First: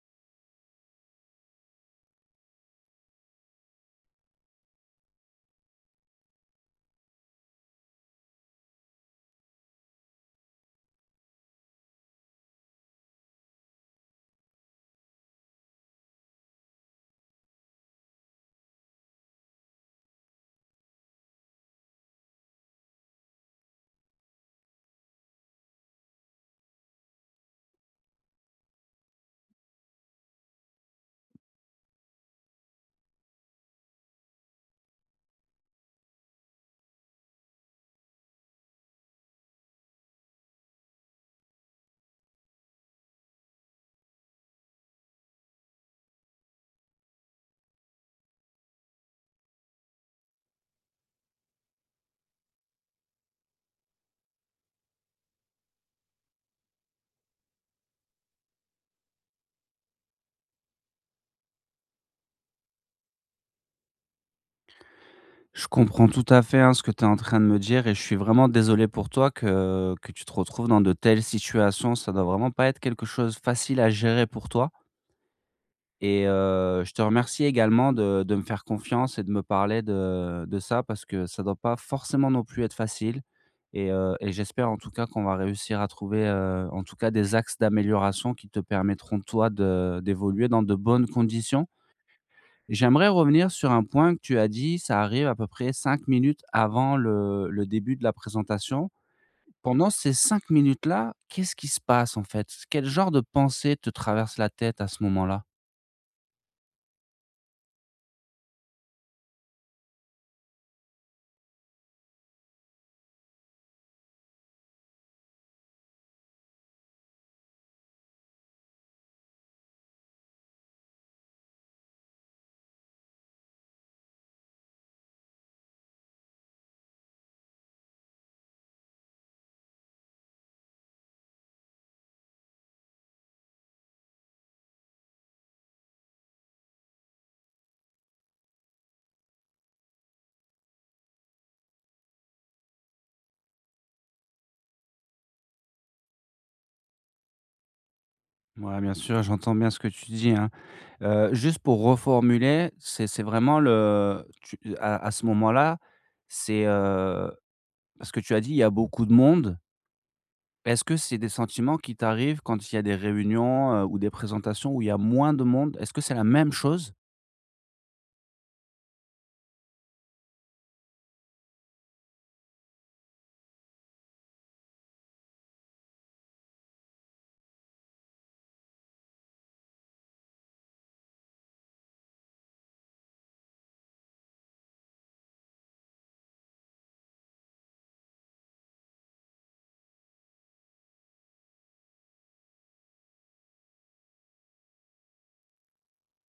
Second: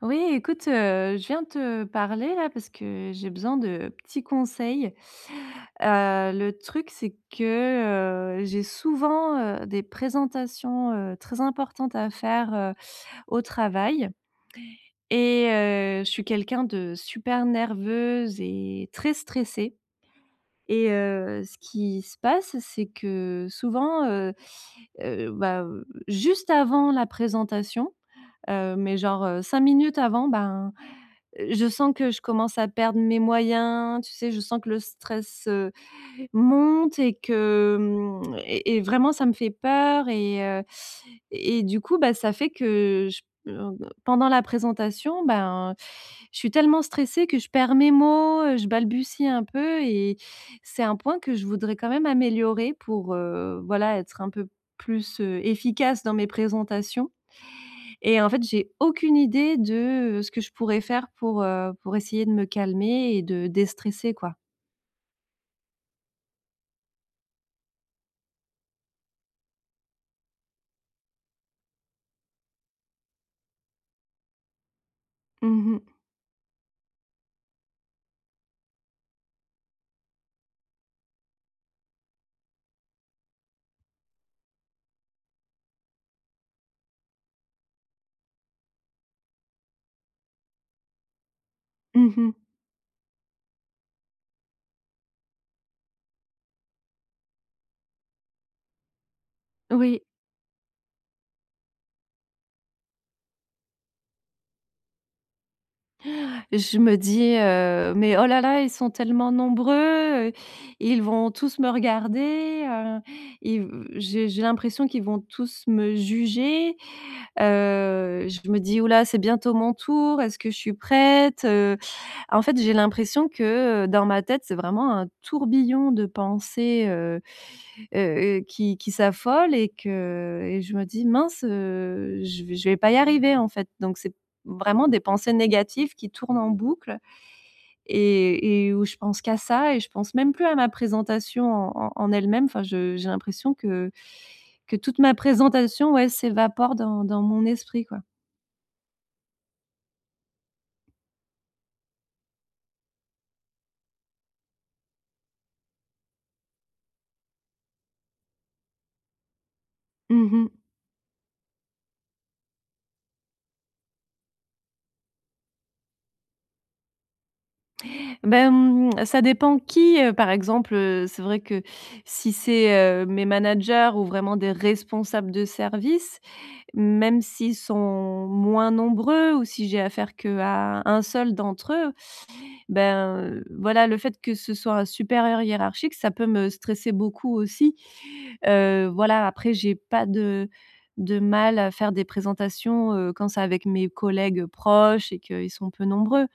Oui écoute, heu, je viens te parler là parce que j'ai besoin de petits conseils, heu, le truc c'est que, heu, j'ai souvent, heu, des présentations, heu, très importantes. À faire, heu, au travail, et heu, je suis quelqu'un de super nerveuse et très stressée. Et heu, ce qui se passe, c'est que souvent, heu heu, bah, heu juste avant la présentation, heu, mais genre, heu, 5 minutes avant ben, heu, je sens que je commence à perdre mes moyens. Tu sais? Je sens que le stress, heu, monte et que, mmh et et vraiment ça me fait peur et heu, et du coup bah ça fait que j p en, heu, pendant la présentation. Ben je suis tellement stressée que je perds mes mots, heu, je balbutie un peu. Et c'est un point que je voudrais quand même améliorer pour, heu, voilà, être un peu plus, heu efficace dans mes présentations. Et en fait, j'ai aucune idée de, heu, ce que je pourrais faire pour, heu pour essayer de me calmer et de déstresser quoi. Je comprends tout à fait, hein, ce que tu es en train de me dire et je suis vraiment désolé pour toi. Que que tu te retrouves dans de telles situations, ça doit vraiment pas être quelque chose facile à gérer pour toi Mmh mh. et heu, je te remercie également de de me faire confiance et de me parler de de ça. Parce que ça doit pas forcément non plus être facile, et heu et j'espère en tout cas qu'on va réussir à trouver, heu, en tout cas. Des axes d'amélioration qui te permettront toi de d'évoluer dans de bonnes conditions. Mmh mh. J'aimerais revenir sur un point que tu as dit. Ça arrive à peu près 5 minutes avant le le début de la présentation. Pendant Oui. ces 5 minutes-là, qu'est-ce qui se passe en fait? Quel genre de pensées te traverse la tête à ce moment-là? Je me dis, heu, mais: «Oh là là, ils sont tellement nombreux, heu, ils vont tous me regarder, heu, ils v» j'ai j'ai l'impression qu'ils vont tous me juger. Heu, je me dis: «Ouh là, c'est bientôt mon tour, est-ce que je suis prête, heu». En fait, j'ai l'impression que, heu, dans ma tête, c'est vraiment un tourbillon. De pensées, heu heu heu, qui qui s'affole et que et je me dis: «Mince, heu, je v je vais pas y arriver, en fait» donc c'est vraiment des pensées négatives. Qui tournent en boucle, et et où je pense qu'à ça et je pense même plus à ma présentation en en en elle-même. Enfin je j'ai l'impression que que toute ma présentation ouais s'évapore dans dans mon esprit, quoi. Mouais, bien sûr, j'entends bien ce que tu dis, hein. Heu, juste pour reformuler, c'est c'est vraiment le tu, heu à à ce moment-là, c'est heu parce que tu as dit: «il y a beaucoup de monde» Mmh mh. est-ce que c'est des sentiments qui t'arrivent quand il y a des réunions, heu, ou des présentations où il y a moins de monde? Est-ce que c'est la même chose? Beh, mmh, ça dépend qui. Heu, par exemple, heu, c'est vrai que, si c'est, heu, mes managers ou vraiment des responsables de service. Même s'ils sont moins nombreux ou si j'ai affaire qu'à 1 seul d'entre eux, ben, heu, voilà, le fait que ce soit un supérieur hiérarchique, ça peut me stresser beaucoup aussi, heu, voilà. Après, j'ai pas de de mal à faire des présentations, heu, quand c'est avec mes collègues proches et qu'ils sont peu nombreux,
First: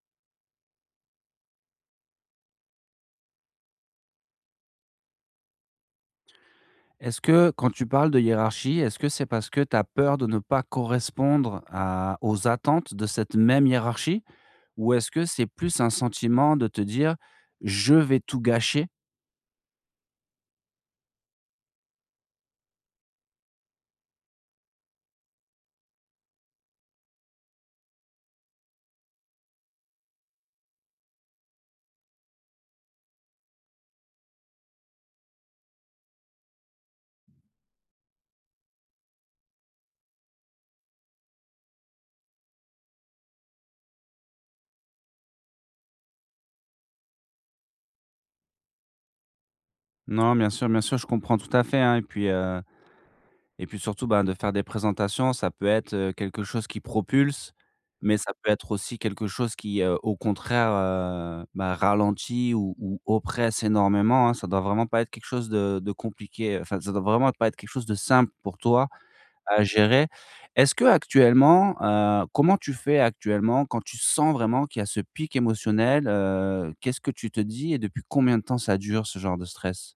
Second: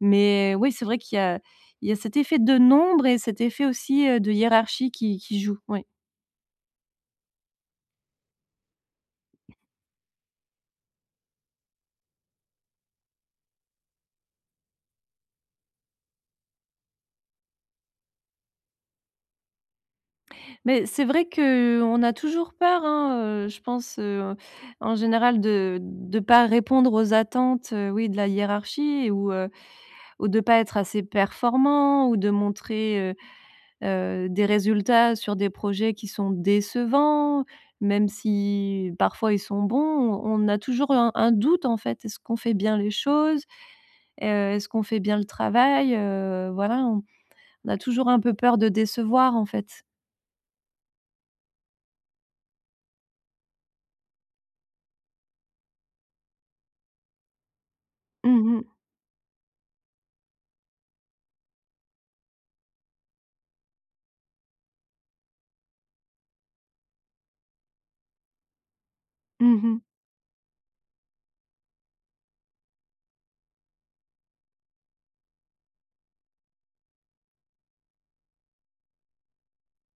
mais oui, c'est vrai qu'il y a il y a cet effet de nombre et cet effet aussi, heu, de hiérarchie qui qui joue, oui. Est-ce que, quand tu parles de hiérarchie, est-ce que c'est parce que tu as peur de ne pas correspondre à aux attentes de cette même hiérarchie? Ou est-ce que c'est plus un sentiment de te dire: «je vais tout gâcher?» Mais c'est vrai que, heu, on a toujours peur hein, heu, je pense, heu, en général. De de pas répondre aux attentes, heu, oui de la hiérarchie et ou, heu ou de pas être assez performant. Ou de montrer, heu heu, des résultats sur des projets qui sont décevants. Même si parfois ils sont bons, on on a toujours, heu, un un doute en fait. Est-ce qu'on fait bien les choses? Heu, est-ce qu'on fait bien le travail? Heu, voilà on on a toujours un peu peur de décevoir, en fait. Non bien sûr, bien sûr, je comprends tout à fait, hein et puis, heu, et puis surtout, bah, de faire des présentations ça peut être, heu, quelque chose qui propulse. Mais ça Mmh peut mh. être aussi quelque chose qui, heu, au contraire, heu, bah ralenti. Ou ou oppresse énormément, hein ça doit vraiment pas être quelque chose de de compliqué. Enfin ça doit vraiment être pas être quelque chose de simple pour toi Mmh à mh. gérer! Est-ce que, actuellement, heu comment tu fais actuellement quand tu sens vraiment qu'il y a ce pic émotionnel, heu? Qu'est-ce que tu te dis et depuis combien de temps ça dure ce genre de stress?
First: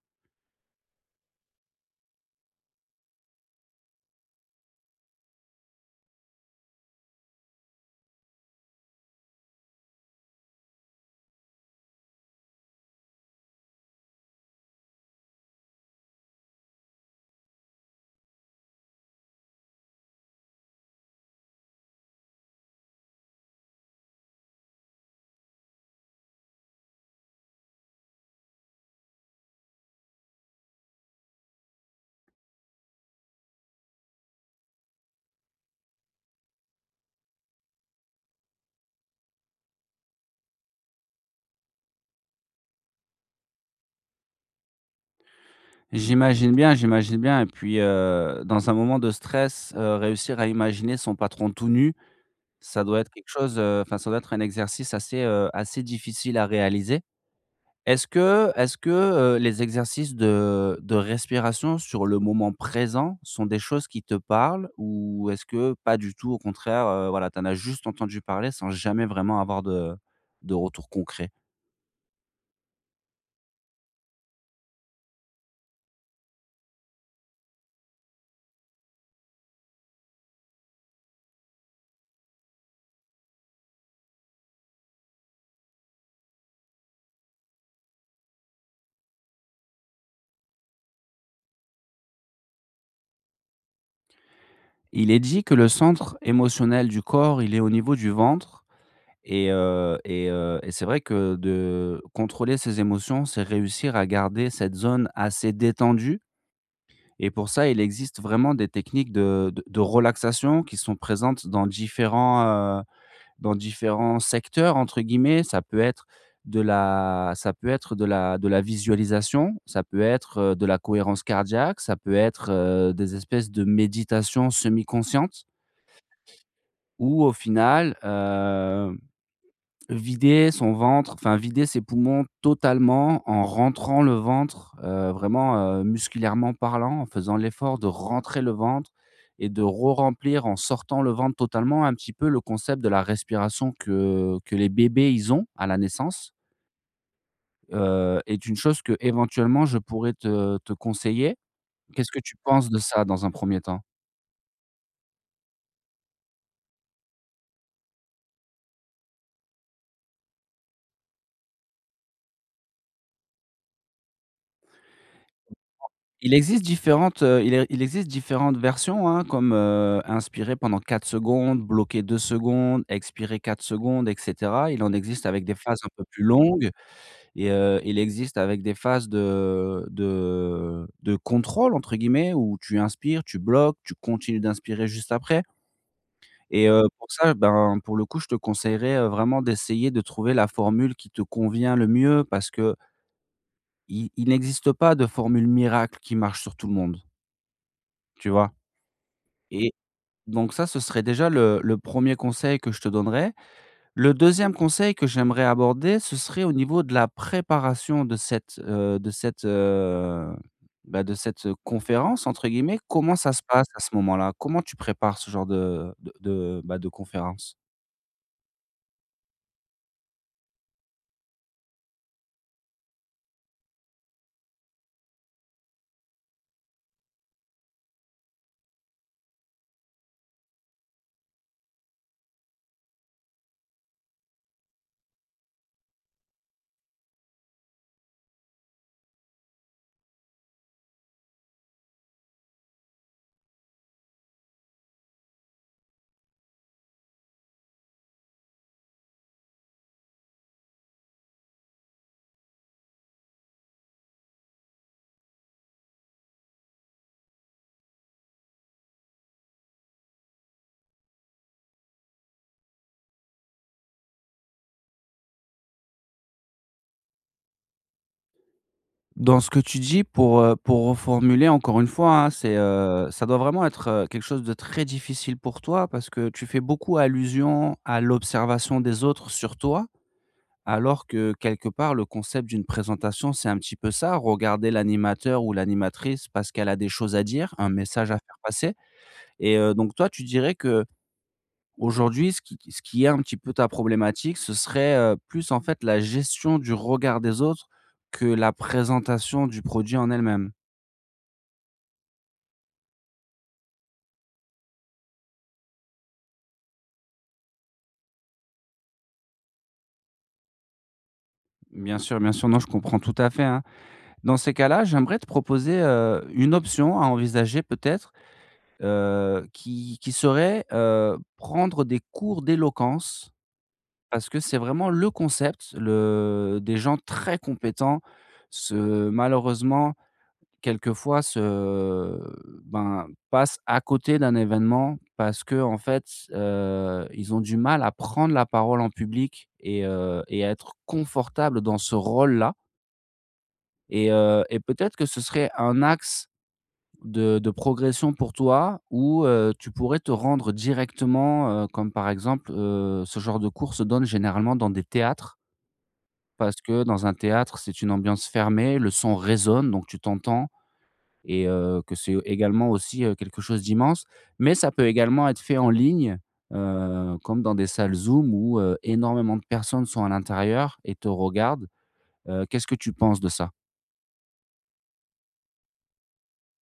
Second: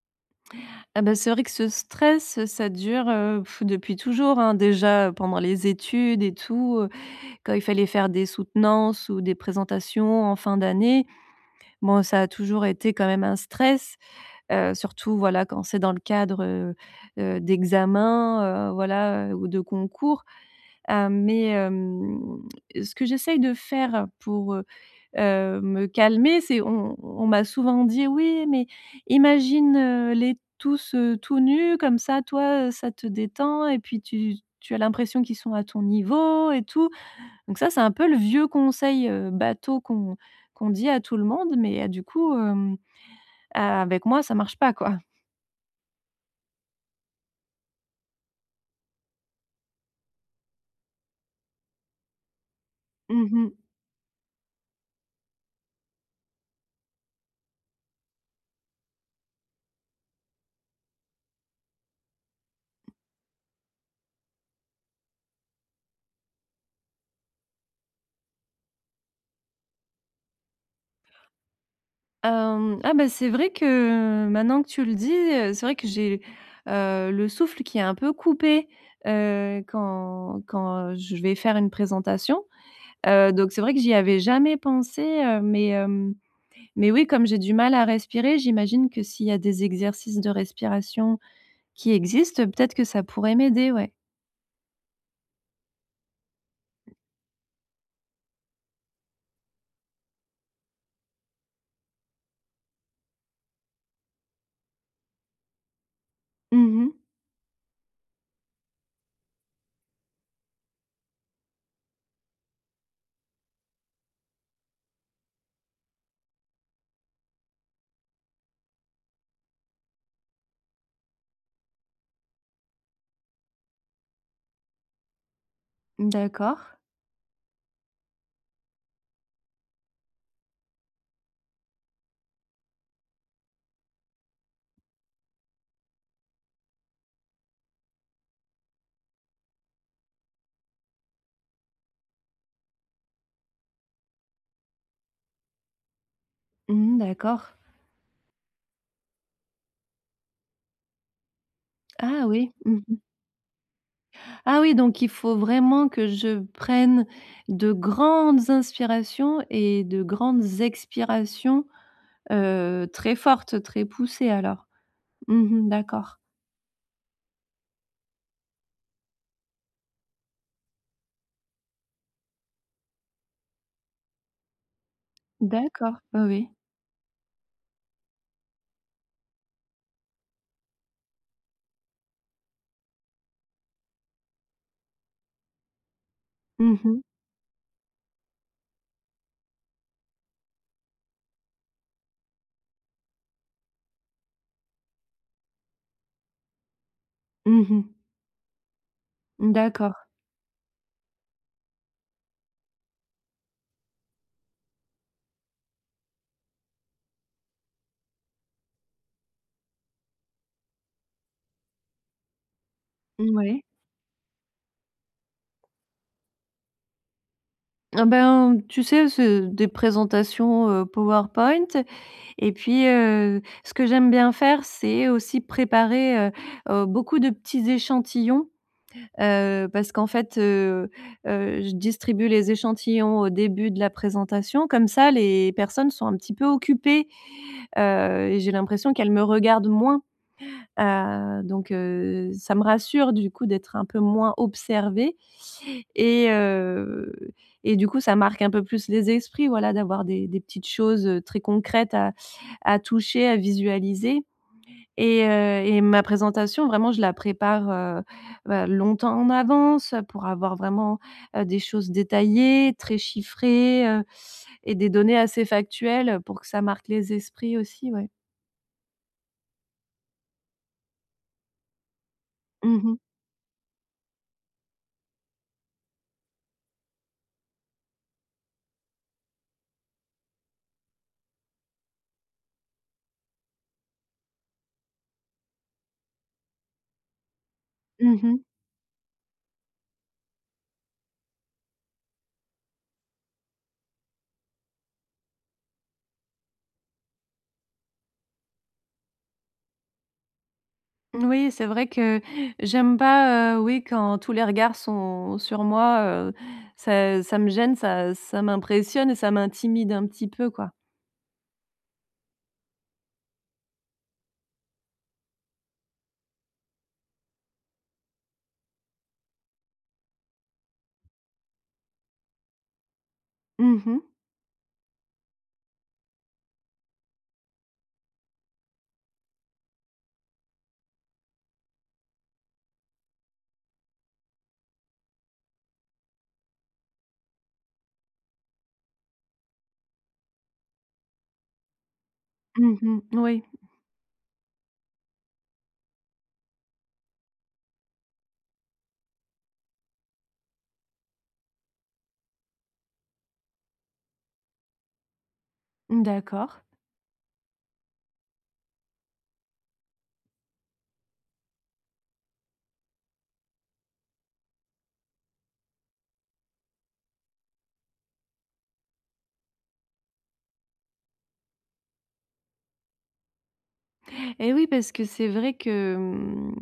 Ah bah c'est vrai que ce stress, heu, ça dure, heu pff depuis toujours, hein. Déjà, heu, pendant les études et tout, heu, quand il fallait faire des soutenances, ou des présentations en fin d'année, bon ça a toujours été quand même un stress. Heu, surtout voilà, quand c'est dans le cadre, heu heu, d'examens, heu, voilà, heu, ou de concours. Hem, mais, hem, ce que j'essaye de faire, pour, heu heu me calmer c'est on on m'a souvent dit «Oui mais, imagine, heu, les tous, heu, tout nus comme ça toi, heu, ça te détend et puis tu tu as l'impression qu'ils sont à ton niveau et tout». Donc ça c'est un peu le vieux conseil, heu, bateau qu'on qu'on dit à tout le monde, mais a du coup hem, a avec moi ça marche pas, quoi. J'imagine bien, j'imagine bien et puis, heu, dans un moment de stress, heu, réussir à imaginer son patron tout nu, ça doit être quelque Mmh mh. chose heu, enfin ça doit être un exercice assez, heu, assez difficile à réaliser. Est-ce que est-ce que, heu, les exercices de de respiration sur le moment présent, sont des choses qui te parlent? Ou est-ce que, pas du tout, au contraire, heu, voilà tu en as juste entendu parler sans jamais vraiment avoir de de retour concret? Hem, ah, bah, c'est vrai que maintenant que tu le dis, heu, c'est vrai que j'ai, heu, le souffle qui est un peu coupé, heu, quand quand je vais faire une présentation. Heu, donc c'est vrai que j'y avais jamais pensé, heu, mais hem, mais oui comme j'ai du mal à respirer, j'imagine que s'il y a des exercices de respiration, qui existent peut-être que ça pourrait m'aider, ouais. Il est dit que le centre émotionnel du corps il est au niveau du ventre et heu, et heu, et c'est vrai que de contrôler ses émotions, c'est réussir à garder cette zone, assez détendue, Mmh mh. et pour ça il existe vraiment des techniques de de de relaxation qui sont présentes dans différents, heu, «dans différents secteurs» entre guillemets. Ça peut être, de la ça peut être de la de la visualisation, ça peut être, heu, de la cohérence cardiaque ça peut être, heu, des espèces de méditations semi-conscientes D'accord. ou au final, hem, vider son ventre, enfin vider ses poumons, totalement, en rentrant le ventre, heu, vraiment, heu, musculairement parlant. En faisant l'effort de rentrer le ventre et de re-remplir en sortant le ventre totalement. Un petit peu le concept de la respiration que que les bébés ils ont, à la naissance. Mmh, d'accord. Heu, est une chose qu'éventuellement je pourrais te te conseiller. Qu'est-ce que Ah, tu oui, penses mmh de mh. ça dans un 1er temps? Ah, oui, donc il faut vraiment que je prenne de grandes inspirations et de grandes expirations, heu, très fortes, très poussées alors? Mmh mh, d'accord. Il existe différentes, heu, il e il existe différentes versions, hein, comme, heu, inspirer pendant 4 secondes, bloquer 2 secondes, expirer 4 secondes, et cetera. Il en existe avec des phases un D'accord, peu oui, plus oui. longues et, heu, il existe avec des phases de de de contrôle entre guillemets où tu inspires, tu bloques, tu continues d'inspirer juste après. Et, Mmh heu, mh. pour ça, ben, pour le coup, je te conseillerais, heu, vraiment d'essayer de trouver la formule qui te convient le mieux parce que i il n'existe pas de formule miracle qui marche sur tout le monde. Mmh mh. Tu vois? Mmh, Et, d'accord. donc ça ce serait déjà le le 1er conseil que je te donnerai. Le 2e conseil que j'aimerais aborder ce serait au niveau de la préparation de cette, heu de cette, heu bah, de cette, heu, conférence entre guillemets. Comment N ça se ouais. passe à ce moment-là? Comment tu prépares ce genre de de de bah, de conférence? Ah ben tu sais c'est des présentations, heu, PowerPoint et puis, heu, ce que j'aime bien faire, c'est aussi préparer, heu heu, beaucoup de petits échantillons. Heu, parce qu'en fait, heu heu, je distribue les échantillons au début de la présentation comme ça les personnes sont un petit peu occupées heu, et j'ai l'impression qu'elles me regardent moins, heu, donc, heu, ça me rassure. Du coup d'être un peu moins observée, et heu, et du coup ça marque un peu plus les esprits, voilà. D'avoir des des petites choses, heu, très concrètes à à toucher, à visualiser, et heu et ma présentation. Vraiment je la prépare, heu, bah, longtemps en avance, heu, pour avoir vraiment, heu, des choses détaillées. Très chiffrées, heu, et des données assez factuelles, heu, pour que ça marque les esprits aussi, ouais. Dans ce que tu dis pour, heu pour reformuler encore une fois hein. C'est, Mmh mh. heu ça doit vraiment être, heu, quelque chose de très difficile pour toi. Parce que tu fais beaucoup allusion à l'observation des autres sur toi. Alors que, heu, quelque part le concept d'une présentation c'est un petit peu ça, regarder l'animateur ou l'animatrice. Parce qu'elle a des choses à dire, un message à Mmh faire mh. passer. Et heu, donc toi tu dirais qu'aujourd'hui ce qui ce qui est un petit peu ta problématique. Ce serait, heu, plus en fait la gestion du regard des autres que la présentation du produit en elle-même? Mmh n oui, c'est vrai que, j'aime pas, heu, oui quand tous les regards sont sur moi, heu. Ça ça me gêne, ça ça m'impressionne et ça m'intimide un petit peu, quoi. Bien sûr, bien sûr non je comprends tout à fait, hein. Dans ces cas-là, j'aimerais te proposer, heu, une option à envisager. Peut-être, heu, qui qui serait, heu, prendre des cours d'éloquence. Mmh mh. Parce que c'est vraiment le concept, le des gens très compétents, se malheureusement, quelquefois se ben passe à côté d'un évènement. Parce qu'en fait, s heu, ils ont du mal à prendre la parole en public et heu et à être confortable dans ce rôle là Mmh mh, n oui. et heu, et peut-être que ce serait un axe de de progression pour toi où heu, tu pourrais te rendre directement, heu, comme par exemple, heu, ce genre de cours se donne généralement dans des théâtres Mmh parce d'accord. que dans un théâtre, c'est une ambiance fermée, le son résonne donc tu t'entends et heu, que c'est, heu, également aussi, heu, quelque chose d'immense. Mais ça peut également être fait en ligne, heu, comme dans des salles Zoom où, heu, énormément de personnes sont à l'intérieur et te regardent. Heu, qu'est-ce que tu penses de ça? Et oui, parce que c'est vrai que, mmh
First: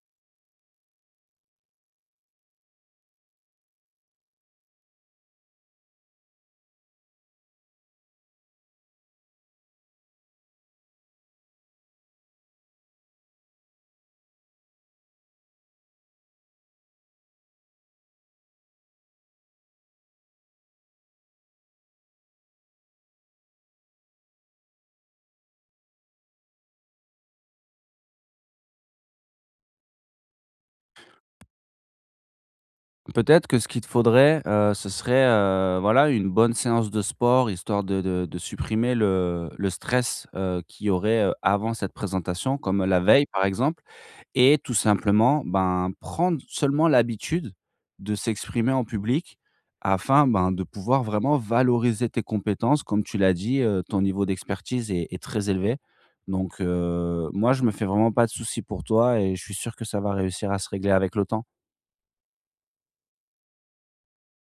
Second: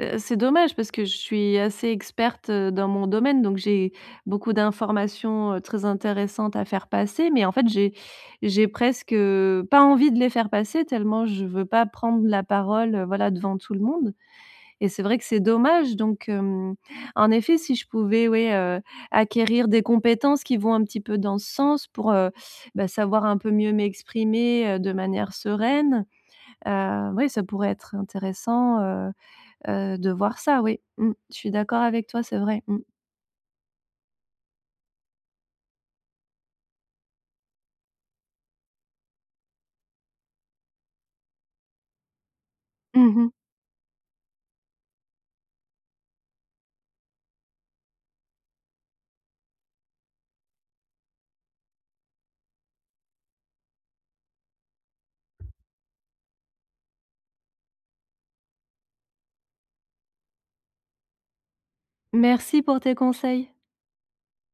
heu, c'est dommage parce que je suis assez experte, heu, dans mon domaine, donc j'ai beaucoup d'informations, heu, très intéressantes à faire passer. Mais, en fait, j'ai j'ai presque, heu, pas envie de les faire passer tellement je veux pas prendre la parole, heu, voilà, devant tout le monde. Et c'est vrai que c'est dommage donc hem. En effet, si je pouvais ouais, heu, acquérir des compétences qui vont un petit peu dans ce sens. Pour, heu, bah savoir un peu mieux m'exprimer, heu, de manière sereine. Heu, oui ça pourrait être intéressant, heu heu, de voir ça, oui. Mmh. Je suis d'accord avec toi, c'est vrai. Mmh. Peut-être que ce qu'il te faudrait, heu, ce serait, heu, voilà une bonne séance de sport. Histoire de de de supprimer le le stress, heu, qu'il y aurait, heu, avant cette présentation, comme, heu, la Mmh veille, mh. par exemple. Et tout simplement ben, prendre seulement l'habitude de s'exprimer en public afin ben, de pouvoir vraiment valoriser tes compétences. Comme tu l'as dit, heu, ton niveau d'expertise est est très élevé. Donc, heu, moi je me fais vraiment pas de souci pour toi et je suis sûr que ça va réussir à se régler avec le temps. Merci pour tes conseils.